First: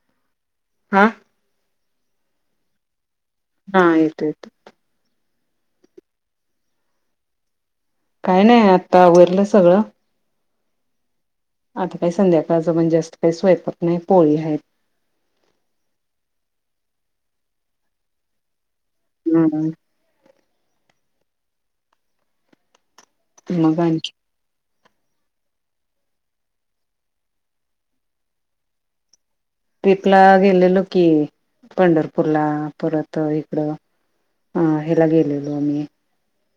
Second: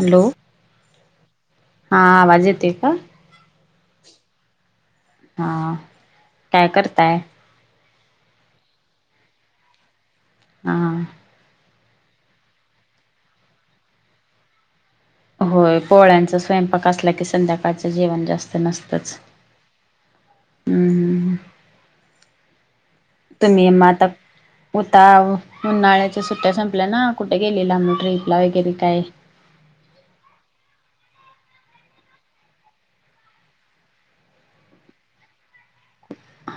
Hello. हा [unintelligible] हा आवाज येतेय का? हा येतय येतय. हा काय करताय. काय नाही आता आवरलं सगळं. हा [unintelligible] आता काही संध्याकाळच् जास्त काही स्वयंपाक नाही पोळी आहे. होय पोळ्यांचा स्वयंपाक असला की संध्याकाळचं जेवण जास्त नस हम्म, हम्म हम्म हम् हम् तुम्ही मग आणि माटाप उता उन्हाळ्याच्या सुट्या संपल्या ना, कुठे गेलेला ट्र्रीपला वगैरे काय? ट्रीपला गेलेलो की पंढरपूरला परत इकडं हा ह्याला गेलेलो आम्ही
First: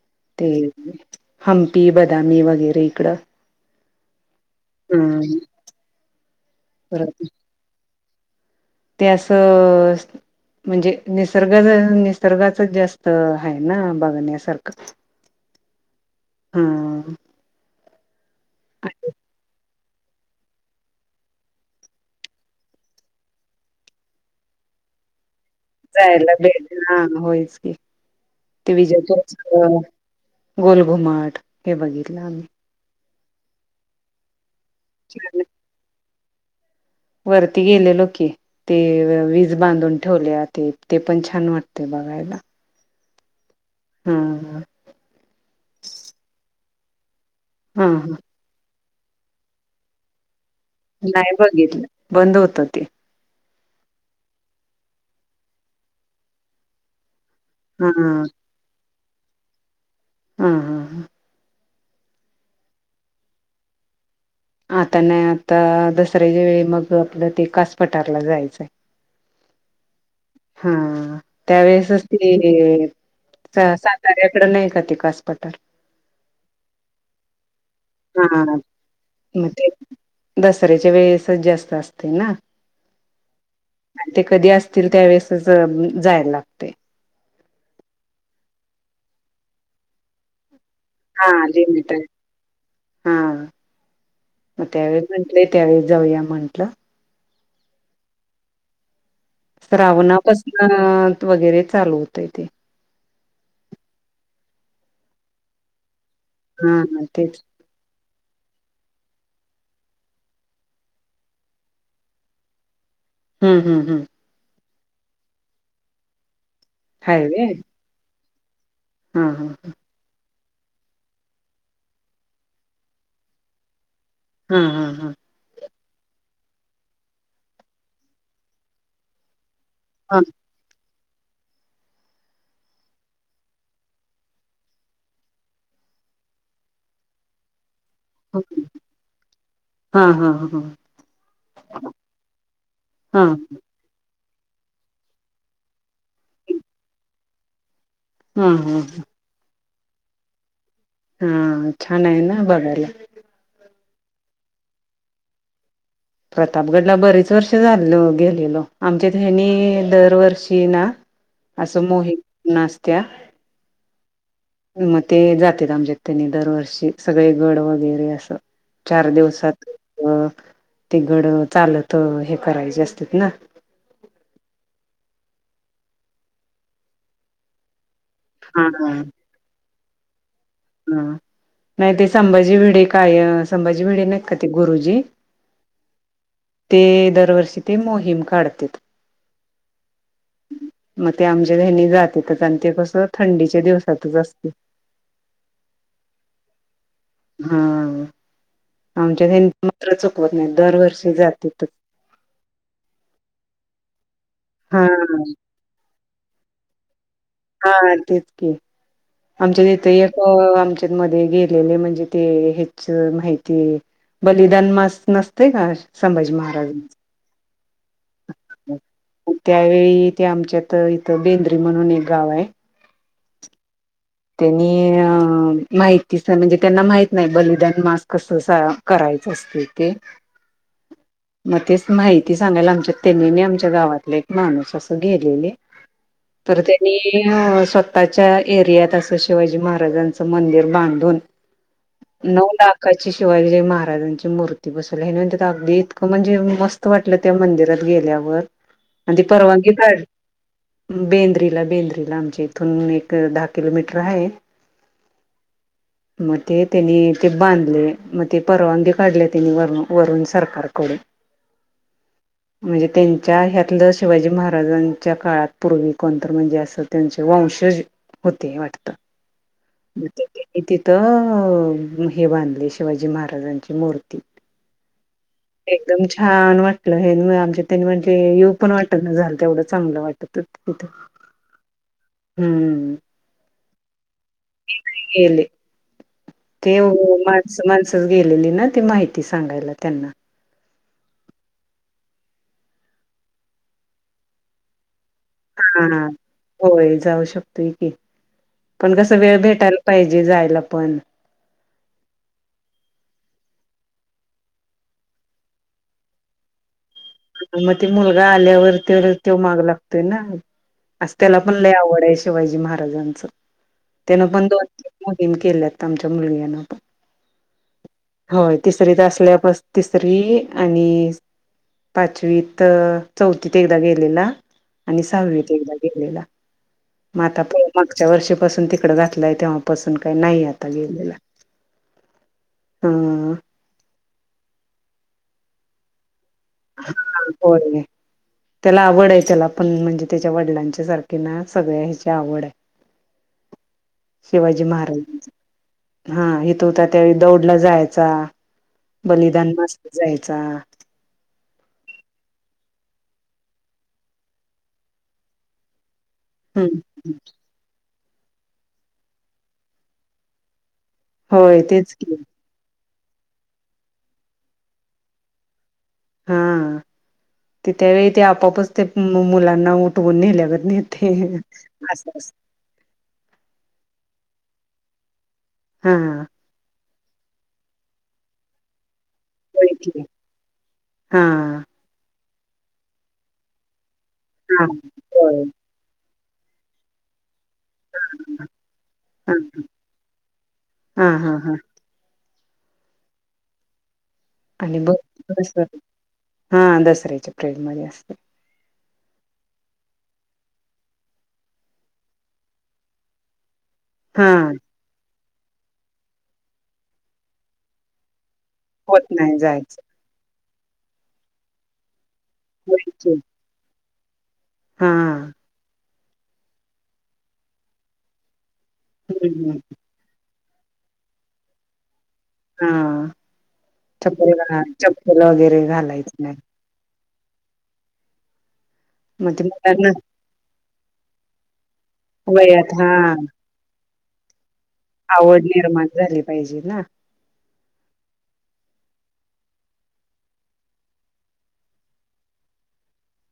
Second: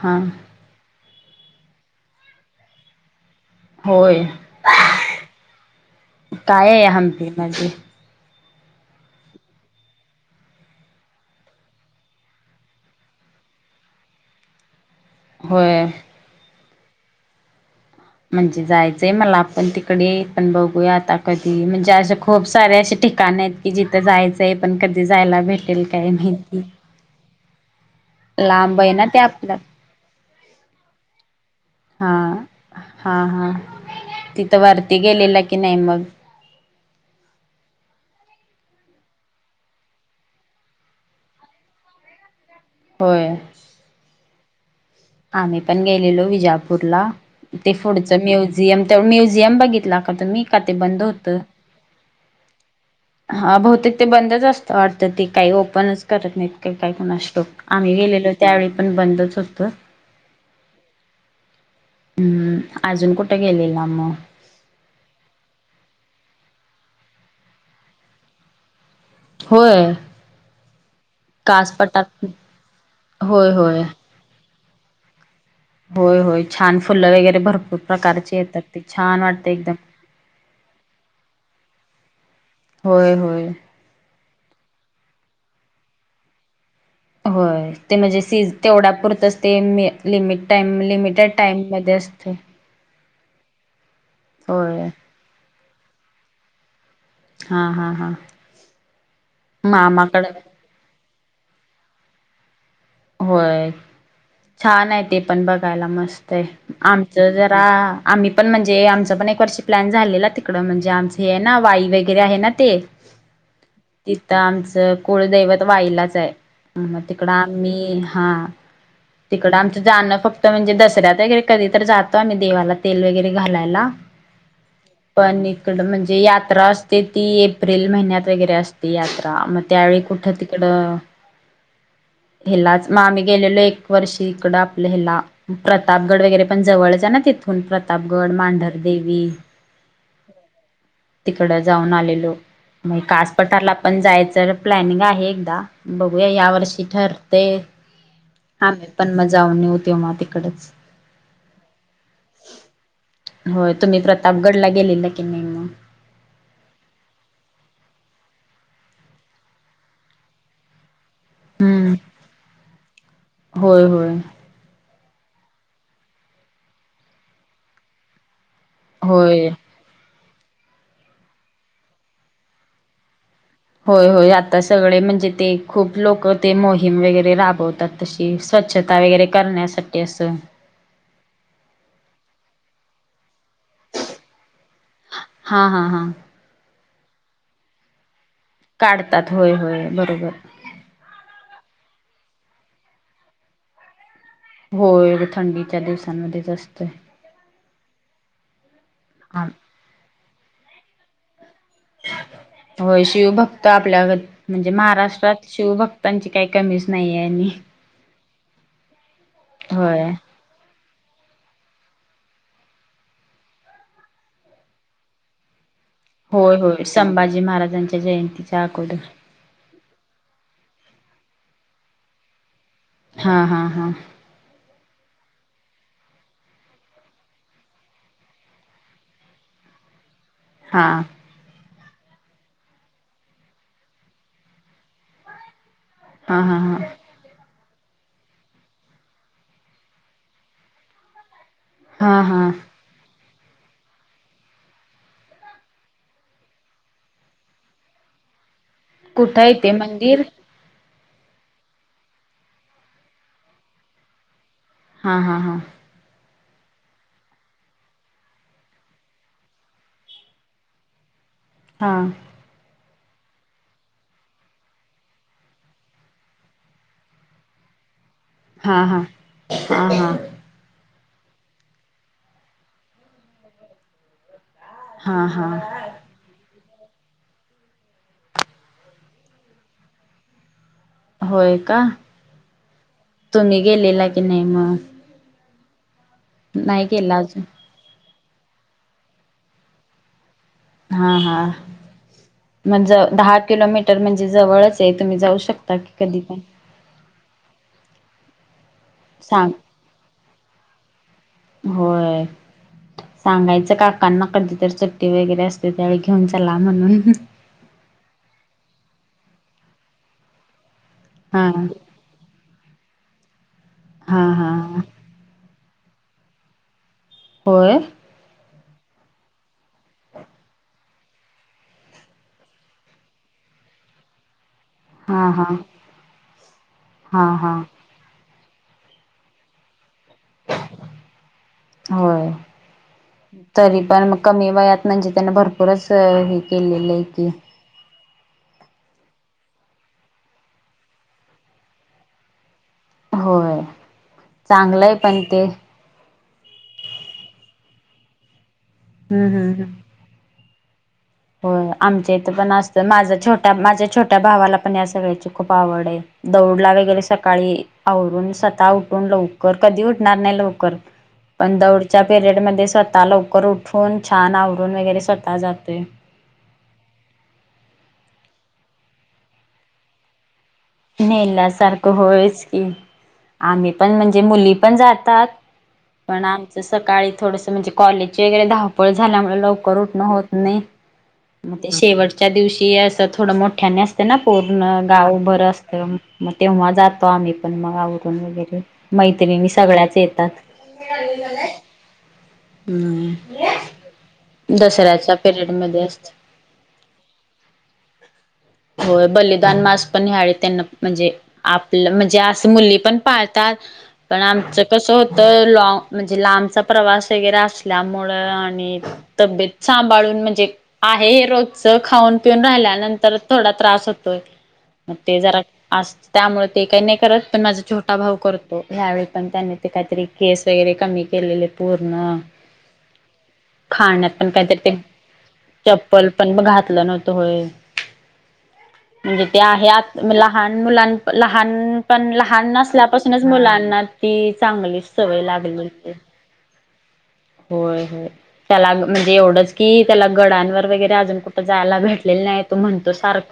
हा ते हंपी बदामी वगैरे इकडं होय हम्म. काय आहे परत हंपी मधी ते असं म्हणजे निसर्ग निसर्गाचच जास्त आहे ना बघण्यासारखं होय हा - म्हणजे जायचंय मला आपण ते पण बघूया आता कधी म्हणजे अस खूप सारे असे ठिकाण आहेत की जिथं जायचंय पण क जायला भेट जायला भेट हा होयच ते लांब आहे विज ना ते आपलं [unintelligible] गोलघुमट हे बघितलं हा आम्ही हा हा तिथं वरती गेलेला की नाही मग वरती गेलेलो की ते ब्रीज बांधून ठेवल्यात ते ते पण छान वाटतेय. बघायला. होय. हम. आम्ही पण गेलेलो विजापूरला ते हा पुढच हा म्युझियम म्युझियम बघितला का तुम्ही? का ते बंद नाही होतं बघितलं बंद होत ते हा बहुतेक ते बंदच असतं वाटतं ते काही ओपनच करत नाहीत का काही कोण हा आम्ही गेलेलो त्यावेळी पण बंदच होतं. हा हा हा हम्म, अजून कुठ गेलेला म? आता नाही आता दसऱ्या ज वेळी मग आपलं ते कास पटारला जायचंय. होय. हा त्यावेेळेसच कासपटात ती होय होय साताऱ्याकडे नाही कास पठार होय होय छान फुलं वगैरे भरपूर प्रकारचे हा येतात ते छान मग वाटते ते एकदम. दसऱ्याच्या वेळेसच जास्त असते ना होय होय ते कधी असतील त्यावेेळेसच जायला लागतय होय ते म्हणजे सीज तेवढापुरतंच ते मी-लिमिट टाइम हा लिमिटेड टाइम लिमिट मध्ये असते. हा मग होय त्यावेळी म्हटले त्यावेळी जाऊया म्हंटलं. हा- हा -हा.. मामाकडे श्रावणापासन वगैरे चालू होतय ते. होय छान आहे ते पण बघायला मस्त ते हा हा आमचं तेच जरा आम्ही पण म्हणजे आमचं पण एक वर्षी प्लॅन झालेला तिकडं म्हणजे आमचे हे आहे ना वाई वगैरे आहे ना ते हम्म -हम्म -हम्म तेज कुळदैवत वाईलाच आहे. हाय व्हय. ते हा तिकड आमचं जाणं फक्त तिथं म्हणजे दसऱ्यात वगैरे, कधी तर जातो आम्ही देवाला तेल वगैरे घालायला. हा -हा- हा तिकडं म्हणजे यात्रा असते, ती एप्रिल महिन्यात वगैरे असते यात्रा म त्यावेळी हा कुठं तिकडं हेलाच मग आम्ही गेलेलो एक वर्षी इकड आपलं हेला, प्रतापगड वगैरे पण जवळच ना ना तिथून प्रतापगड मांढरदेवी हा हा हा तिकड जाऊन आलेलो मग हा कास पटारला पण जायचं तर प्लॅनिंग आहे, एकदा बघूया या वर्षी ठरतय. हा हा आम्ही पण म जाऊन येऊ तेव्हा तिकडच, हा छान आहे ना बघायला. होय तुम्ही प्रतापगडला गेलेला की नाही म? प्रतापगडला बरीच वर्षे झाली गेलेलो, आमच्यात हेनी दरवर्षी ना असं हम्म मोहिम- अ असत्या होय होय म, ते जातेत आमच्यात तेनी दरवर्षी सगळे, गड वगैरे असं. चार होय दिवसात अ ते गड चालत, हे करायचे असतेत ना. होय होय आता सगळे म्हणजे ते खूप लोक ते मोहीम वगैरे राबवतात, तशी हा हा स्वच्छता वगैरे करण्यासाठी असं. हा नाही ते संभाजी भिडे काय संभाजी भिडे नाहीत काय ते गुरुजी, हा हा हा ते दरवर्षी ते मोहीम काढतेत. काढतात होय, होय बघ मग ते आमच्या हेनी जातेतच, आणि ते कस थंडीच्या दिवसातच असतय. होय थंडीच्या दिवसांमध्येच असतय. हा आमच्यात, हेनी मात्र चुकवत नाहीत दरवर्षी जातेत. होय शिवभक्त आपल्या, म्हणजे हा महाराष्ट्रात शिवभक्तांची काही कमीच नाहीये. हा तेच की आमच्या तिथं होय एक अ-आमच्या [unintelligible] गेलेले म्हणजे ते हेच माहिती, बलिदान मास नसतय काय संभाजी होय महाराज होय संभाजी महाराजांच्या जयंतीच्या अगोदर त्यावेळी ते आमच्यात इथ बेंद्री म्हणून एक गाव आहे, हा हा हा, त्यांनी अ माहितीच नाय म्हणजे तेंना माहित नाही, बलिदान मास कस सा- करायचं असत ते. हा मग तेच माहिती सांगायला, आमचे तेनी आणि आमच्या गावातले एक माणूस असं गेलेले. हा तर हा हा त्यांनी अ स्व स्तःच्या एरियात असं शिवाजी महाराजांचं मंदिर बांधून. हा नऊ हा लाखाची शिवाजीजी महाराजांची मूर्ती बसवल्या, हेनवंत तागदी म्हणजे मस्त वाटलं त्या मंदिरात गेल्यावर, आणि ती कुठं येते परवानगी काढ मंदिर बेंद्रीला, बेंद्रीला आमच्या इथून एक दहा किलोमीटर आहे. हा हा हा. मग ते त्यांनी ते बांधले मग ते परवानगी काढले त्यानी वरन वरून सरकार कडून, हा. म्हणजे त्यांच्या ह्यातलं, शिवाजी महाराजांच्या काळात पूर्वी कोणतर म्हणजे असं त्यांचे वंशज होते हा वाटत. हा हा [unintelligible] तर हे बांधले शिवाजी महाराजांची मूर्ती हा. हा एकदम छान वाट हेन मन आमच्या तनमन चे हे येऊ पण वाटत ना झालं, तेवढं चांगलं वाटत होत- होय का हम्म तुम्ही गेलेला की नाही मग? गेले ते नाही गेला अजून माणस माणसच गेलेली ना ती माहिती सांगायला त्यांना हा हा म्हणज दहा किलोमीटर म्हणजे जवळच हेत. तुम्ही जाऊ शकता की हा कधी पण. जाऊ होय की पण कस वेळ सांग भेटायला पाहिजे जायला पण. होय. सांगायचं काकांना कधीत चट्टी वगैरे असते त्यावेळी घेऊन चला म्हणून. मग ते मुलगा आल्यावर तर त्यों माग लागतोय ना. आस त्याला हा पण लय आवड आहे शिवाजी महाराजांचं. हा त्यानं पण दोन हा मोहीम केल्यात त आमच्या मुलग्या ने पण. होय. होय तिसरीत असल्या पस तिसरी आणि पाचवीत चौथीत एकदा गेलेला आणि हा हा सहावीत एकदा गेलेला मग हा आता हा मागच्या वर्षी पासून तिकड घातलाय तेव्हापसून काही नाही आता गेलेला. होय ह तरी पण मग कमी वयात म्हणजे त्यान भरपूरच हे केलेलं आहे की होय त्याला आवड हाय त्याला पण म्हणजे त्याच्या वडिलांच्या सारखीना सगळ्या ह्याची आवड आहे होय. शिवाजी चांगलंय पण महाराज, ते हा हिथं होता त्यावेळी दौडला जाय चा हम्म हम्म बलिदान हम्म मास जायचा होय आमच्या इथं पण असतं माझ्या छोट्या माझ्या छोट्या भावाला पण या सगळ्याची खूप आवड आहे. दौडला वगैरे हम्म सकाळी आवरून स्वतः उठून लवकर कधी उठणार नाही लवकर पण होय तेच दौडच्या की पिरयड मध्ये स्व तः लवकर उठून छान आवरून वगैरे स्वतः जातोय हा, ते त्यावेळी ते आपापच ते मु मुलांना उठवून नेल्यागत नेते नेला सारखं असं होयच की, आम्ही पण म्हणजे मुली पण जातात हा पण आमचं सकाळी थोडस म्हणजे कॉलेज ची वगैरे धावपळ झाल्यामुळे होय लवकर की उठण होत नाही हा मग ते शेवट च्या दिवशी असं थोडं मोठ्याने असते ना हा पूर्ण गावभर होय. अस मग तेव्हा जातो आम्ही पण मग आवरून वगैरे मैत्रिणी सगळ्याच येतात हा हा हा हा हम्म. आणि बघ दसऱ्याच्या पिरियड मध्ये [unintelligible] असत हा दसऱ्याच्या प्रेड मध्ये असतं. होय, बलिदान मास पण ह्या वेळी त्यांना म्हणजे आपलं म्हणजे असं मुली पण पाळतात पण हा आमचं कस होत लॉ म्हणजे लांबचा प्रवास वगैरे असल्यामुळ आणि होत नाही तब्येत जायचं सांभाळून म्हणजे आहे रोजच खाऊन पिऊन वळचे राहिल्यानंतर थोडा त्रास होतोय हा. मग ते जरा अस त्यामुळे ते काय काही नाही करत पण माझा छोटा भाऊ करतो ह्यावेळी पण त्यानी हम्म ते काहीतरी केस वैगरे कमी केलेले पूर्ण हा खाण्यात पण चप्पल काहीतरी घा ते चप्पल वगैरे चप्पल घालायच पण नाही घातलं नव्हतं त होय म्हणजे ते आहे आत [unintelligible] लहान मुलां लहान पण लहान वयात हा असल्यापासूनच मुलांना ती चांगली सवय आवड लागली निर्माण होती झाली पाहिजे ना होय होय त्याला म्हणजे एवढंच की त्याला गडांवर वगैरे अजून कुठं जायला भेटलेलं नाही तो म्हणतो सारखं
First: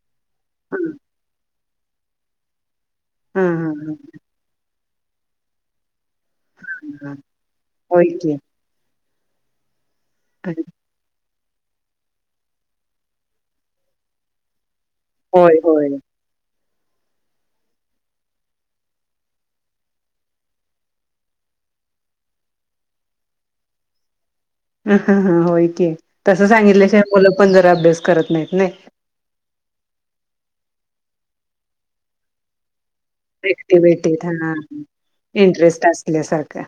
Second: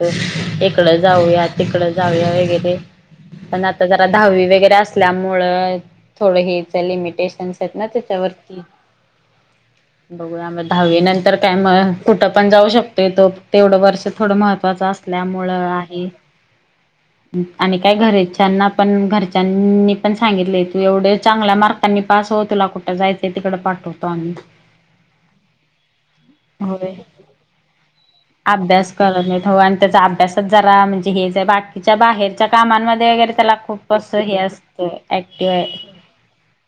हा इकड जाऊया तिकड जाऊया वगैरे हा पण हा आता हा जरा दहावी वगैरे अस ल्यामुळे थोड हे हा लिमिटेशनस आहेत ना होय की त्याच्यावरती बघू आम्ही दहावी नंतर काय मग कुठं पण जाऊ शकते तो तेवढं वर्ष थोडं महत्वाचं असत असल्यामुळे होय होय आहे. [inaudible] आणि काय घरच्यांना पण, घरच्यांनी पण सांगितले तू एवढे चांगल्या मार्कांनी पा स हो तुला कुठे, जायचं तिकडे पाठवतो आम्ही. ह ह ह होय की, तसं होय सांगितल्याशिवाय मुलं पण जरा अभ्यास करत नाहीत नी. अभ्यास करत नाहीत हो आणि अभ्यासात जरा, म्हणजे हे बाकीच्या बाहेरच्या कामांनमध्ये, गैरे त्याला खूप अस ऍक्टिव्हिटीत हे हा असतंय ऍक्टिव हाय. इंटरेस्ट असल्यासारखा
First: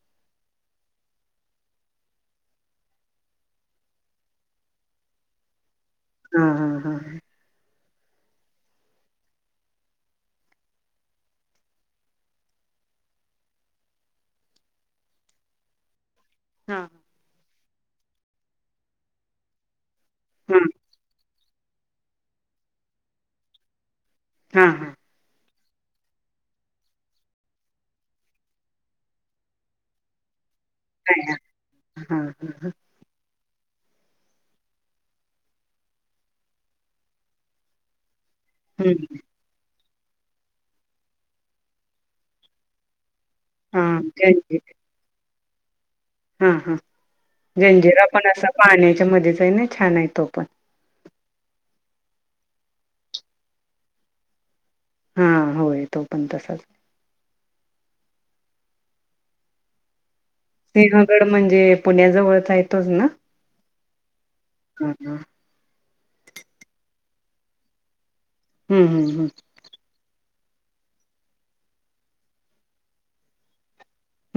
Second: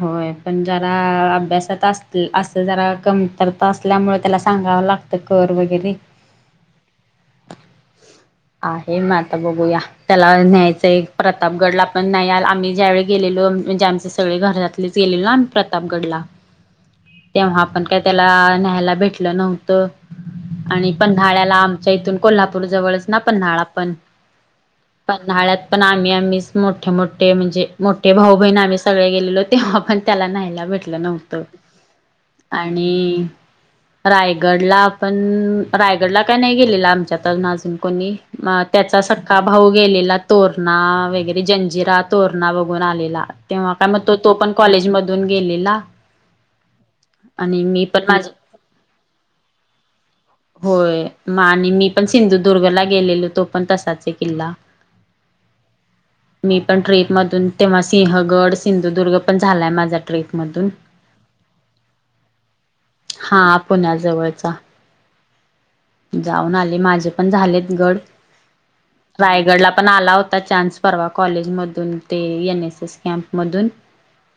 होय.. पण जरा, अभ्यासात अस असं जरा कमतरता असल्यामुळे त्याला सांगावं लागतं कर वगैरे, हा हा हा. आहे मग आता बघूया, त्याला न्यायचंय प्रतापगडला पण नाही आला आम्ही ज्या वेळी गेलेलो. म्हणजे आमचे सगळे घरातलेच गेलेलो ना आम्ही प्रतापगडला. हा.. आपण का त्याला न्यायला भेटल नव्हतं हा आणि पन्हाळ्याला, आमच्या इथून कोल्हापूर जवळच ना पन्हाळा पण हा हा पन्हाळ्यात, पण आम्ही आम्हीच, मोठे मोठे म्हणजे मोठे भाऊ बहिण आम्ही सगळे गेलेलो तेव्हा पण त्याला नाही न्हायल. भेटलं काय नव्हत हा हा हा आणि, रायगडला पण.. रायगडला काय नाही गेलेलं आमच्यातल अजून कोणी. मग त्याचा हम्म सक्का भाऊ गेलेला. तोरणा वगैरे जंजिरा तोरणा बघून आलेला. तेव्हा हा काय मग तो, तो पण जंजी कॉलेज मधून गेलेला. हा हा, आणि मी जंजिरा माझ पण असा पाण्याच्या मध्येच, आहे ना छान आहे तो पण. होय म आणि मी पण सिंधुदुर्गला गेलेलो, तो पण तसाच आहे किल्ला. हा होय तो पण मी तसाच पण ट्रीप मधून तेव्हा सिंहगड. सिंधुदुर्ग पण झालाय माझा. ट्रेकमधून सिंहगड म्हणजे पुण्या जवळच आहे. तोच ना, हा पुण्याजवळचा हम हम. जाऊन आले माझे पण झालेत गड, हम्म हम्म रायगडला पण आला होता. आता चान्स परवा कॉलेज मधून, ते एनएस एस कॅम्प मधून.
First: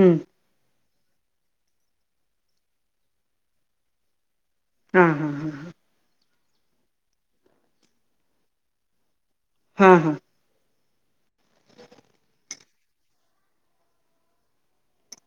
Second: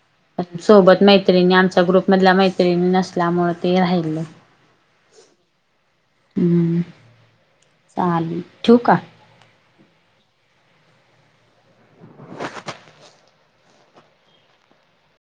हम्म सोबत मैत्रिणी आमच्या ग्रुप मधल्या मैत्रिणी नसल्यामुळे ते राहिले. हा हा हा हा. हम्म चालेल ठेऊ का. हा हा.